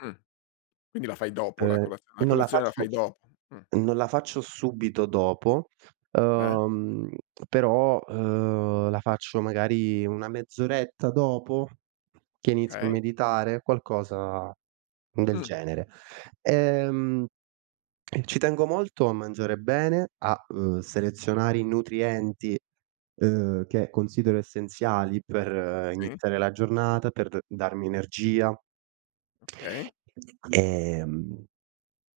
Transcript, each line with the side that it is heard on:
left: Mh. Quindi la fai dopo la
right: Ehm,
left: cola la
right: non la
left: colazione la
right: faccio
left: fai dopo, mh.
right: non la faccio subito dopo,
left: Eh.
right: uhm, però, uhm, la faccio magari una mezz'oretta dopo, che inizio a
left: Okay.
right: meditare, qualcosa del
left: Mh.
right: genere. Ehm, ci tengo molto a mangiare bene, a, uhm, selezionare i nutrienti, uhm, che considero essenziali per
left: Sì.
right: iniziare la giornata, per d darmi energia.
left: Okay.
right: Ehm,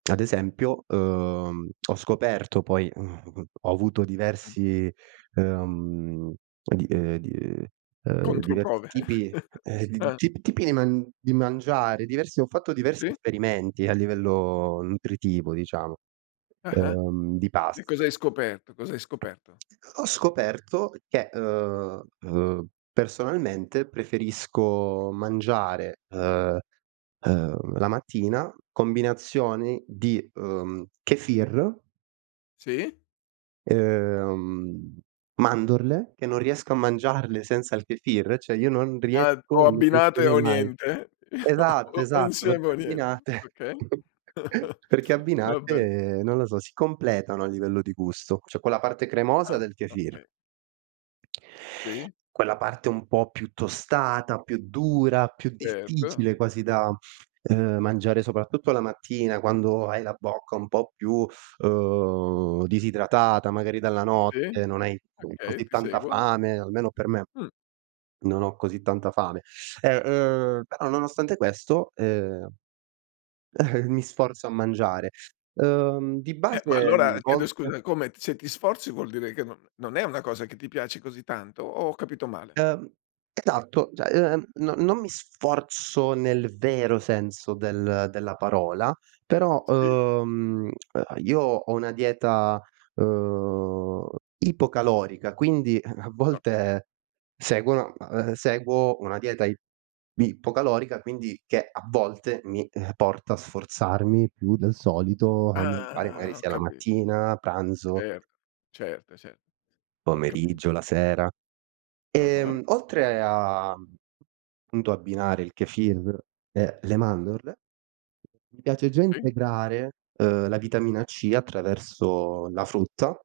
right: ad esempio, uhm, ho scoperto poi, uhm, ho avuto
left: Mh.
right: diversi, ehm, di uhm, di, uhm, uhm, diversi
left: Controprove.
right: tipi, eh,
left: Ah.
right: t tipi di man di mangiare, diversi ho fatto diversi
left: Sì.
right: esperimenti a livello nutritivo, diciamo,
left: Ah-ah.
right: ehm, di
left: E
right: pasti.
left: cos'hai scoperto? Cosa hai scoperto?
right: Ho ho scoperto che, uhm, uhm, personalmente preferisco mangiare, uhm, uhm, la mattina combinazioni di, uhm, Kefir
left: Sì.
right: uhm, mandorle, che non riesco a
left: Oka
right: mangiarle senza il Kefir, cioè io non
left: Ah,
right: riesco
left: o
right: e non
left: abbinate
right: riuscirei
left: o
right: mai.
left: niente?
right: Esatto,
left: O o
right: esatto, perché
left: insieme o niente,
right: abbinate
left: okay.
right: perché
left: Va be'.
right: abbinate, non lo so, si completano a livello di gusto. C'è quella parte cremosa
left: Ah,
right: del kefir
left: okay. Sì.
right: quella parte un po' più tostata, più dura, più difficile
left: Certo.
right: quasi da, uhm, mangiare, soprattutto la mattina quando hai la bocca un po' più, uhm, disidratata, magari dalla
left: Sì.
right: notte, non hai
left: Okay,
right: così
left: ti
right: tanta
left: seguo.
right: fame, almeno per me
left: Mh.
right: non ho così tanta fame. E, uhm, però nonostante questo, ehm, mi sforzo a mangiare. Uhm, di
left: Eh, ma
right: base
left: allora, chiedo
right: volte
left: scusa, come, se ti sforzi vuol dire che n non è una cosa che ti piaci così tanto. O ho capito male?
right: Uhm, esatto. Cioè, ehm, no non mi sforzo nel vero senso del della parola, però,
left: Si.
right: uhm, io ho una dieta, uhm, ipocalorica, quindi a a
left: Okay.
right: volte seguo seguo una dieta ip ipocalorica, quindi che a volte mi porta a sforzarmi più del solito, a mangiare magari
left: Ah! Ho
right: sia la
left: capi
right: mattina, pranzo
left: Certo, certo, certo, ho
right: pomeriggio,
left: capito.
right: la sera.
left: Ah-ah.
right: Ehm, oltre a punto abbinare il Kefir e le mandorle, mi piace già
left: Si.
right: integrare, ehm, la vitamina C attraverso la frutta.